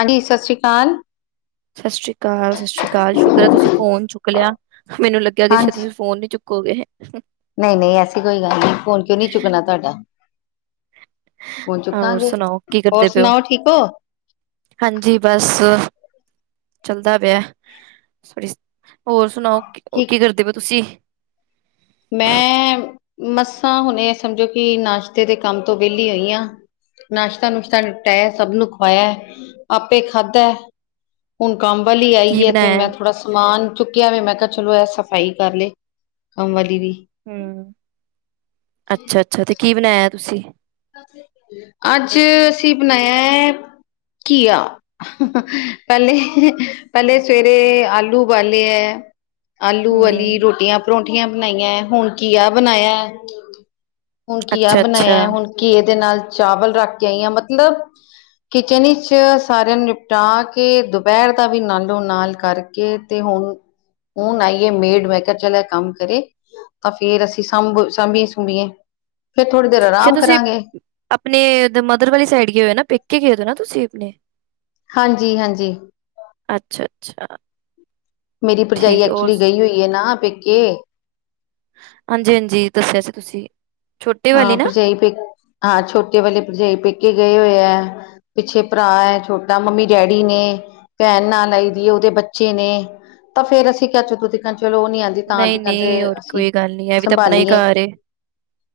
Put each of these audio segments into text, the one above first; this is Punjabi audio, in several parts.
ਹਾਂਜੀ ਸਤਿ ਸ੍ਰੀ ਅਕਾਲ। ਸਤਿ ਸ਼੍ਰੀ ਅਕਾਲ ਸਤਿ ਸ਼੍ਰੀ ਅਕਾਲ ਸ਼ੁਕਰ ਹੈ ਤੁਸੀਂ ਫੋਨ ਚੁੱਕ ਲਿਆ ਮੈਨੂੰ ਲੱਗਿਆ ਕਿੇ ਹਾਂਜੀ ਤੁਸੀਂ ਫੋਨ ਨੀ ਚੁੱਕ ਕੋ [unintelligible] ਨਹੀਂ ਨਹੀਂ ਐਸੀ ਕੋਈ ਗੱਲ ਨਹੀਂ ਫੋਨ ਕਿਉਂ ਨਹੀਂ ਚੁੱਕਣਾ ਤੁਹਾਡਾ। ਫੋਨ ਹੋਰ ਚੁੱਕਾਂਗੇ। ਸੁਣਾਓ ਕੀ ਹੋਰ ਕਰਦੇ ਪਏ ਓ ਸੁਣਾਓ ਠੀਕ ਹੋ ਹਾਂਜੀ ਬਸ ਚੱਲਦਾ ਪਿਆ। ਹੋਰ ਸੁਣਾਓ ਕੀ ਕਰਦੇ ਪਏ ਤੁਸੀਂ। ਮੈਂ ਮੱਸਾਂ ਹੁਣੇ ਸਮਝੋ ਕਿ ਨਾਸ਼ਤੇ ਦੇ ਕੰਮ ਤੋਂ ਵਿਹਲੀ ਹੋਈ ਆਂ। ਨਾਸ਼ਤਾ ਨੁਸ਼ਤਾ ਨਿਪਟਾਇਆ ਸਭ ਨੂੰ ਖਵਾਇਆ ਆਪੇ ਖਾਧਾ। ਹੁਣ ਕੰਮ ਵਾਲੀ ਕੀ ਆਈਏ ਤੇ ਮੈਂ ਬਣਾਇਆ ਥੋੜ੍ਹਾ ਸਮਾਨ ਚੁੱਕਿਆ ਵਾ ਮੈਂ ਕਿਹਾ ਚਲੋ ਇਹ ਸਫ਼ਾਈ ਕਰ ਲਏ ਕੰਮ ਵਾਲੀ ਵੀ। ਹੂੰ ਅੱਛਾ ਅੱਛਾ ਤੇ ਕੀ ਬਣਾਇਆ ਤੁਸੀਂ‌। ਅੱਜ ਅਸੀਂ ਬਣਾਇਆ ਐ ਘੀਆ। ਪਹਿਲੇ ਪਹਿਲੇ ਸਵੇਰੇ ਆਲੂ ਉਬਾਲੇ ਐ ਆਲੂ ਵਾਲੀ ਹੂੰ ਰੋਟੀਆਂ ਪਰੋਂਂਠੀਆਂ ਬਣਾਈਆਂ ਹੈ ਹੁਣ ਘੀਆ ਬਣਾਇਆ। ਹੁਣ ਘੀਆ ਅੱਛਾ ਅੱਛਾ ਬਣਾਇਆ ਹੁਣ ਘੀਏ ਦੇ ਨਾਲ ਚਾਵਲ ਰੱਖ ਕੇ ਆਈ ਆ ਮਤਲਬ ਕਿਚਨ ਵਿੱਚ ਸਾਰਿਆਂ ਨੂੰ ਨਿਪਟਾ ਕੇ ਦੁਪਹਿਰ ਦਾ ਵੀ ਨਾਲੋਂ ਨਾਲ ਕਰਕੇ ਤੇ ਹੁਣ ਹੁਣ ਆਈਏ ਮੇਡ ਮੈਂ ਕਿਹਾ ਚਲ ਐ ਕੰਮ ਕਰੇ। ਤਾਂ ਫੇਰ ਅਸੀਂ ਸਾਂਭ ਸਾਂਭੀਏ ਸੁੰਬੀਏ ਫੇਰ ਥੋੜੇ ਫੇਰ ਤੁਸੀਂ ਆਪਣੇ ਮਦਰ ਵਾਲੀ ਸਾਈਡ ਗਏ ਹੋ ਨਾ ਪੇਕੇ ਗਏ ਦੇ ਹੋ ਨਾ ਤੁਸੀਂ ਆਪਣੇ ਹਾਂਜੀ, ਹਾਂਜੀ। ਅੱਛਾ- ਅੱਛਾ। ਮੇਰੀ ਭਰਜਾਈ ਠੀਕ ਹੈ। ਹੋਰ ਐਕਚੁਲੀ ਗਈ ਹੋਈ ਐ ਨਾ ਪੇਕੇ ਹਾਂਜੀ, ਹਾਂਜੀ ਦੱਸਿਆ ਸੀ ਤੁਸੀਂ। ਛੋਟੇ ਵਾਲੀ ਹਾਂ ਨਾ ਭਰਜਾਈ ਪੇ ਹਾਂ ਛੋਟੇ ਵਾਲੇ ਭਰਜਾਈ ਪੇਕੇ ਗਏ ਹੋਏ ਐ ਪਿੱਛੇ ਭਰਾ ਐ ਛੋਟਾ ਮੰਮੀ, ਡੈਡੀ ਨੇ ਭੈਣ ਨਾਲ ਆਈ ਦੀ ਐ ਉਹਦੇ ਬੱਚੇ ਨੇ ਤਾਂ ਫੇਰ ਅਸੀਂ ਕਿਹਾ ਜਦੋਂ ਤੀਕਰ ਚਲੋ ਉਹ ਨੀ ਆਂਦੀ ਤਾਂ ਨਹੀਂ ਨਹੀਂ ਹੋਰ [unintelligible] ਅਸੀਂ ਕੋਈ ਗੱਲ ਨੀ ਇਹ ਵੀ ਤਾਂ ਆਪਣਾ ਹੀ ਸੰਭਾਲੀਏ। ਘਰ ਏ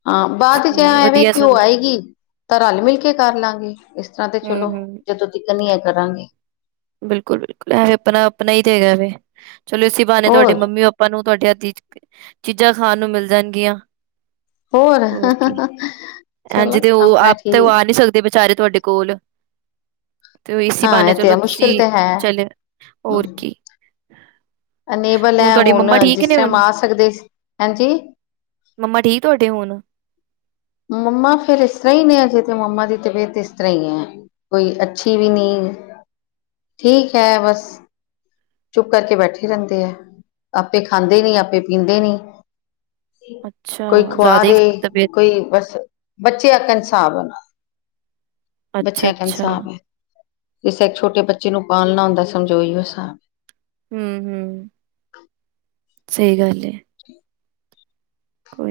ਹਾਂ ਬਾਅਦ ਚ ਕੋਈ ਐਵੇਂ ਵਧੀਆ ਕਿ ਉਹ ਸਗੋਂ ਆਏਗੀ ਤਾਂ ਰਲ -ਮਿਲ ਕੇ ਕਰਲਾਗੇ। ਇਸ ਤਰ੍ਹਾਂ ਤੇ ਚਲੋ ਹਮ ਹਮ ਜਦੋਂ ਤਿਕਰ ਨਈ ਹੈ ਕਰਾਂਗੇ। ਬਿਲਕੁਲ, ਬਿਲਕੁਲ ਇਹ ਆਪਣਾ ਆਪਣਾ ਹੀ ਤੇ ਹੈਗਾ ਦੇ ਚਲੋ ਇਸੀ ਬਾਹਣੇ ਤੁਹਾਡੀ ਹੋਰ ਮੰਮੀ ਪਾ ਪਾ ਨੂੰ ਤੁਹਾਡੇ ਹੱਥ ਦੀ ਚੀਜ਼ਾਂ ਖਾਣ ਨੂੰ ਮਿਲ ਜਾਣਗੀਆਂ। ਹੋਰ ਕੀ ਐਜ ਚਲੋ ਤੇ ਉਹ ਆਪਣਾ ਆਪ ਤੇ ਉਹ ਠੀਕ ਆ ਨਹੀਂ ਸਕ ਦੇ ਵਿਚਾਰੇ ਤੁਹਾਡੇ ਕੋਲ ਤੇ ਉਹ ਇਸੇ ਹਾਂ ਬਹਾਨੇ ਇਹ ਤੇ ਹੈ ਚਲੋ ਮੁਸ਼ਕਿਲ ਜੀ ਤੇ ਹੈ। ਚਲਿਆ ਹੋਰ ਕੀ ਅਨੇਬਲ ਐ ਤੁਹਾਡੀ ਹੁਣ ਮੰਮਾ ਠੀਕ ਜਿਸ ਨੇ ਟਾਈਮ ਹੁਣ ਆ ਸਕਦੇ ਸੀ ਹਾਂਜੀ। ਮੰਮਾ ਠੀਕ ਤੁਹਾਡੇ ਹੁਣ? ਮੰਮਾ ਫੇਰ ਇਸ ਤਰ੍ਹਾਂ ਹੀ ਨੇ ਅਜੇ ਤੇ ਮੰਮਾ ਦੀ ਤਬੀਅਤ ਇਸ ਤਰ੍ਹਾਂ ਹੀ ਐ ਕੋਈ ਅੱਛੀ ਵੀ ਨਹੀਂ ਠੀਕ ਐ ਬਸ। ਚੁੱਪ ਕਰਕੇ ਬੈਠੇ ਰਹਿੰਦੇ ਐ ਆਪੇ ਖਾਂਦੇ ਨੀ ਆਪੇ ਪੀਂਦੇ ਨੀ ਅੱਛਾ ਕੋਈ ਖਵਾ ਜ਼ਿਆਦਾ ਹੀ ਦੇ ਤਬੀਅਤ ਕੋਈ ਬਸ ਬੱਚੇ ਐਕਣ ਸਾਬ ਐ ਉਨਾ ਅੱਛਾ ਬੱਚਿਆਂ ਐਕਣ ਅੱਛਾ ਸਾਬ ਐ ਜਿਸੇ ਇੱਕ ਛੋਟੇ ਬੱਚੇ ਨੂੰ ਪਾਲਣਾ ਹੁੰਦਾ ਸਮਝੋ ਉਹੀ ਔ ਸਾਬ ਐ ਹੂੰ, ਹੂੰ ਸਹੀ ਗੱਲ ਐ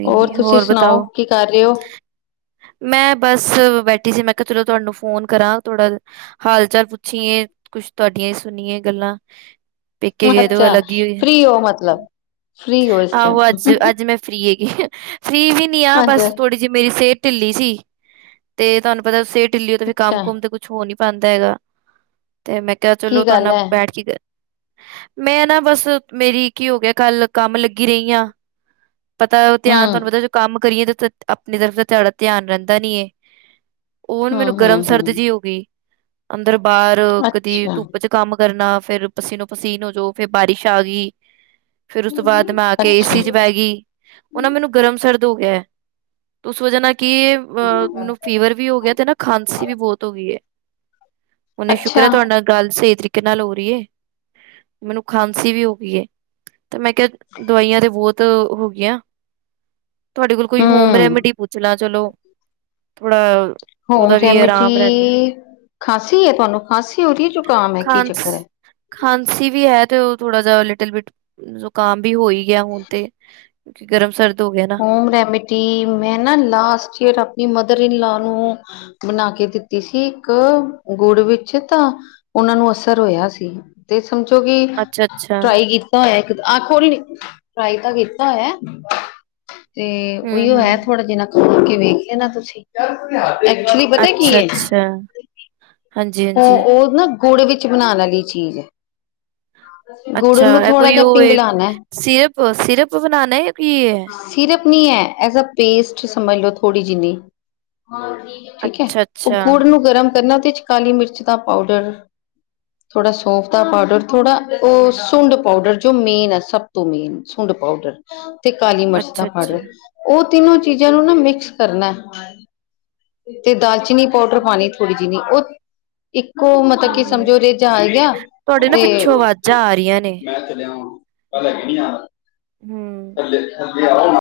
ਹੋਰ ਨੀ ਤੁਸੀਂ ਬਤਾਓ ਸੁਣਾਓ ਕੀ ਕਰ ਰਹੇ ਹੋ? ਮੈਂ ਬਸ ਬੈਠੀ ਸੀ ਮੈਂ ਕਿਹਾ ਚਲੋ ਤੁਹਾਨੂੰ ਫੋਨ ਕਰਾਂ ਥੋਡਾ ਹਾਲ ਚਾਲ ਪੁੱਛੀਏ ਕੁਛ ਤੁਹਾਡੀਆਂ ਹੀ ਸੁਣੀਏ ਗੱਲਾਂ ਪੇਕੇ ਗਏ ਤੇ ਉਹ ਅੱਛਾ ਅਲੱਗ ਹੀ ਓ ਐ ਫ੍ਰਰੀ ਹੋ ਮਤਲਬ ਫ੍ਰਰੀ ਹੋ ਇਸ ਆਹੋ ਅੱਜ‌ ਟਾਈਮ ਅੱਜ ਮੈਂ ਫਰੀ ਹੈਗੀ ਫ੍ਰੀ ਵੀ ਨੀ ਆ ਹਾਂਜੀ ਬਸ ਥੋੜੀ ਜਿਹੀ ਮੇਰੀ ਸਿਹਤ ਤ ਢਿੱਲੀ ਸੀ ਤੇ ਤੁਹਾਨੂੰ ਪਤਾ ਸਿਹਤ ਢਿੱਲੀ ਹੋ ਤੇ ਫਿਰ ਕੰਮ ਅੱਛਾ ਕੁਮ ਤੇ ਕੁਛ ਕੁਛ ਹੋ ਨਹੀਂ ਪਾਂਦਾ ਹੈਗਾ ਤੇ ਮੈਂ ਕਿਹਾ ਕੀ ਚਲੋ ਤੁਹਾਡੇ ਗੱਲ ਨਾਲ ਹੈ ਬੈਠ ਕੇ ਮੈਂ ਨਾ ਬਸ ਮੇਰੀ ਕੀ ਹੋ ਗਿਆ ਕੱਲ ਕੰਮ ਲੱਗੀ ਰਹੀ ਆ ਪਤਾ ਧਿਆਨ ਹਮ ਤੁਹਾਨੂੰ ਪਤਾ ਜੋ ਕੰਮ ਕਰੀਏ ਤਾਂ ਤ ਆਪਣੀ ਤਰਫ ਥੋਡਾ ਧਿਆਨ ਰਹਿੰਦਾ ਨੀ ਏ ਉਹ ਹੁਣ ਮੈਨੂੰ ਹਮ ਗਰਮ ਹਮ ਸਰਦ ਹਮ ਜਿ ਹੋ ਗਈ ਅੰਦਰ ਬਾਹਰ ਕਦੀ ਅੱਛਾ ਧੁੱਪ ਚ ਕੰਮ ਕਰਨਾ ਫੇਰ ਪਸੀਨੋ ਪਸੀਨ ਹੋ ਜੋ ਫੇਰ ਬਾਰਿਸ਼ ਆ ਗਈ ਫੇਰ ਉਸ ਤੋਂ ਬਾਅਦ ਮੈਂ ਆ ਕੇ ਏ ਅੱਛਾ ਸੀ ਚ ਬਹਿ ਗਈ ਉਹ ਨਾ ਮੈਨੂੰ ਗਰਮ ਸਰਦ ਹੋ ਗਿਆ ਐ ਤੋ ਉਸ ਵਜ੍ਹਾ ਨਾਲ ਕਿ ਐਹ ਮੈਨੂੰ ਫੀਵਰ ਵੀ ਹੋ ਗਿਆ ਤੇ ਨਾ ਖਾਂਸੀ ਵੀ ਬਹੁਤ ਹੋ ਗਈ ਐ ਹਨੇ ਸ਼ੁਕਰ ਅੱਛਾ ਐ ਤੁਹਾਡੇ ਨਾਲ ਗੱਲ ਸਹੀ ਤਰੀਕੇ ਨਾਲ ਹੋ ਰਹੀ ਏ ਮੈਨੂੰ ਖਾਂਸੀ ਵੀ ਹੋ ਗਈ ਐ ਤੇ ਮੈਂ ਕਿਹਾ ਦਵਾਈਆਂ ਤੇ ਬਹੁਤ ਹੋ ਗਈਆਂ ਤੁਹਾਡੇ ਕੋਲ ਕੋਈ ਹੋਮ ਹਮ ਰੈਮਡੀ ਪੁੱਛ ਲਾਂ ਚਲੋ ਥੋੜਾ ਹੋਮ ਉਹਦਾ ਵੀ ਰੈਮੀਡੀ, ਆਰਾਮ ਰਹਿੰਦਾ ਖਾਂਸੀ ਹੈ ਤੁਹਾਨੂੰ ਖਾਂਸੀ ਹੋ ਰਹੀ ਹੈ ਜ਼ੁਕਾਮ ਹੈ ਕੀ ਚੱਕਰ ਹੈ ਖਾਂਸ ਖਾਂਸੀ ਵੀ ਹੈ ਤੇ ਉਹ ਥੋੜਾ ਜੇਹਾ ਲਿਟਲ ਬਿਟ ਜ਼ੁਕਾਮ ਵੀ ਹੋ ਈ ਗਿਆ ਹੁਣ ਤੇ ਕਿਉਂਕਿ ਗਰਮ ਸਰਦ ਹੋ ਗਏ ਨ - ਹੋਮ ਰੈਮੇਡੀ ਮੈਂ ਨਾ ਲਾਸਟ ਈਅਰ ਆਪਣੀ ਮਦਰ ਇਨਲਾ ਨੂੰ ਬਣਾ ਕੇ ਦਿੱਤੀ ਸੀ ਇੱਕ ਗੁੜ ਵਿੱਚ, ਤਾਂ ਉਹਨਾਂ ਨੂੰ ਅਸਰ ਹੋਇਆ ਸੀ ਤੇ ਸਮਝੋ ਕਿ ਅੱਛਾ-ਅੱਛਾ, ਟਰਾਈ ਕੀਤੀ ਕੀਤਾ ਹੋਇਆ, ਆ ਕੋਈ ਨੀ ਟਰਾਈ ਤਾਂ ਕੀਤਾ ਹੋਇਆ ਤੇ ਉਹੀਓ ਹੂੰ-ਹੂੰ, ਹੈ ਥੋੜ੍ਹਾ ਜਿਨ੍ਹਾਂ ਨਾਲ ਖਮੋਲ ਕੇ ਵੇਖਿ ਲੇਨਾ ਤੁਸੀਂ ਐਕਚੁਲੀ ਪਤਾ ਕੀ ਹੈ ਅੱਛਾ-ਅੱਛਾ, ਹਾਂਜੀ-ਹਾਂਜੀ, ਉਹ ਉਹ ਨਾ ਗੁੜ ਵਿੱਚ ਬਣਾਉਣ ਵਾਲੀ ਚੀਜ਼ ਹੈ ਗੁੜ ਅੱਛਾ ਨੂੰ ਐ ਥੋੜਾ ਕੋਈ ਜਿਹਾ ਉਹ ਏ, ਪਿੰਗਲਾਣਾ ਸਿਰਪ ਸਿਰਪ ਬਨਾਨਾ ਹੈ ਯਾ ਕੀ ਐ ਸਿਰਪ ਨੀ ਹੈ, ਐਜ ਆ ਪੇਸਟ ਸਮਝ ਲੋਓ ਥੋੜ੍ਹੀ ਜਿਨੀ ਠੀਕ ਹੈ, ਉਹ ਅੱਛਾ-ਅੱਛਾ, ਗੁੜ ਨੂੰ ਗਰਮ ਕਰਨਾ ਉਹਦੇ ਚ ਕਾਲੀ ਮਿਰਚ ਦਾ ਪਾਊਡਰ [inaudible] ਥੋੜ੍ਹਾ ਸੌਂਫ ਦਾ ਪਾਊਡਰ, ਥੋੜ੍ਹਾ ਉਹ ਸੁੰਡ ਪਾਊਡਰ ਜੋ ਮੇਨ ਹੈ ਸਭ ਤੋਂ ਮੇਨ ਸੁੰਡ ਪਾਊਡਰ ਤੇ ਕਾਲੀ ਮਿਰਚ ਦਾ ਅੱਛਾ-ਅੱਛਾ, ਪਾਊਡਰ ਉਹ ਤਿੰਨੋ ਚੀਜ਼ਾਂ ਨੂੰ ਨਾ ਮਿਕਸ ਕਰਨਾ ਤੇ ਤਾ ਚੀਨੀ ਪਾਊਡਰ ਪਾਉਣੀ ਹੈ ਥੋੜ੍ਹੀ ਜਿਹੀ ਉਹ ਇੱਕੋ ਮਤਲਬ ਕੀ ਸਮਝ ਹੂੰ, ਲਓ ਰੀਜ ਆ ਗਿਆ ਤੁਹਾਡੇ ਨਾ ਤੇ ਪਿੱਛੋਂ ਆਵਾਜ਼ਾਂ ਆ ਰਹੀਆਂ ਨੇ, [unintelligible] ਹੂ [unintelligible]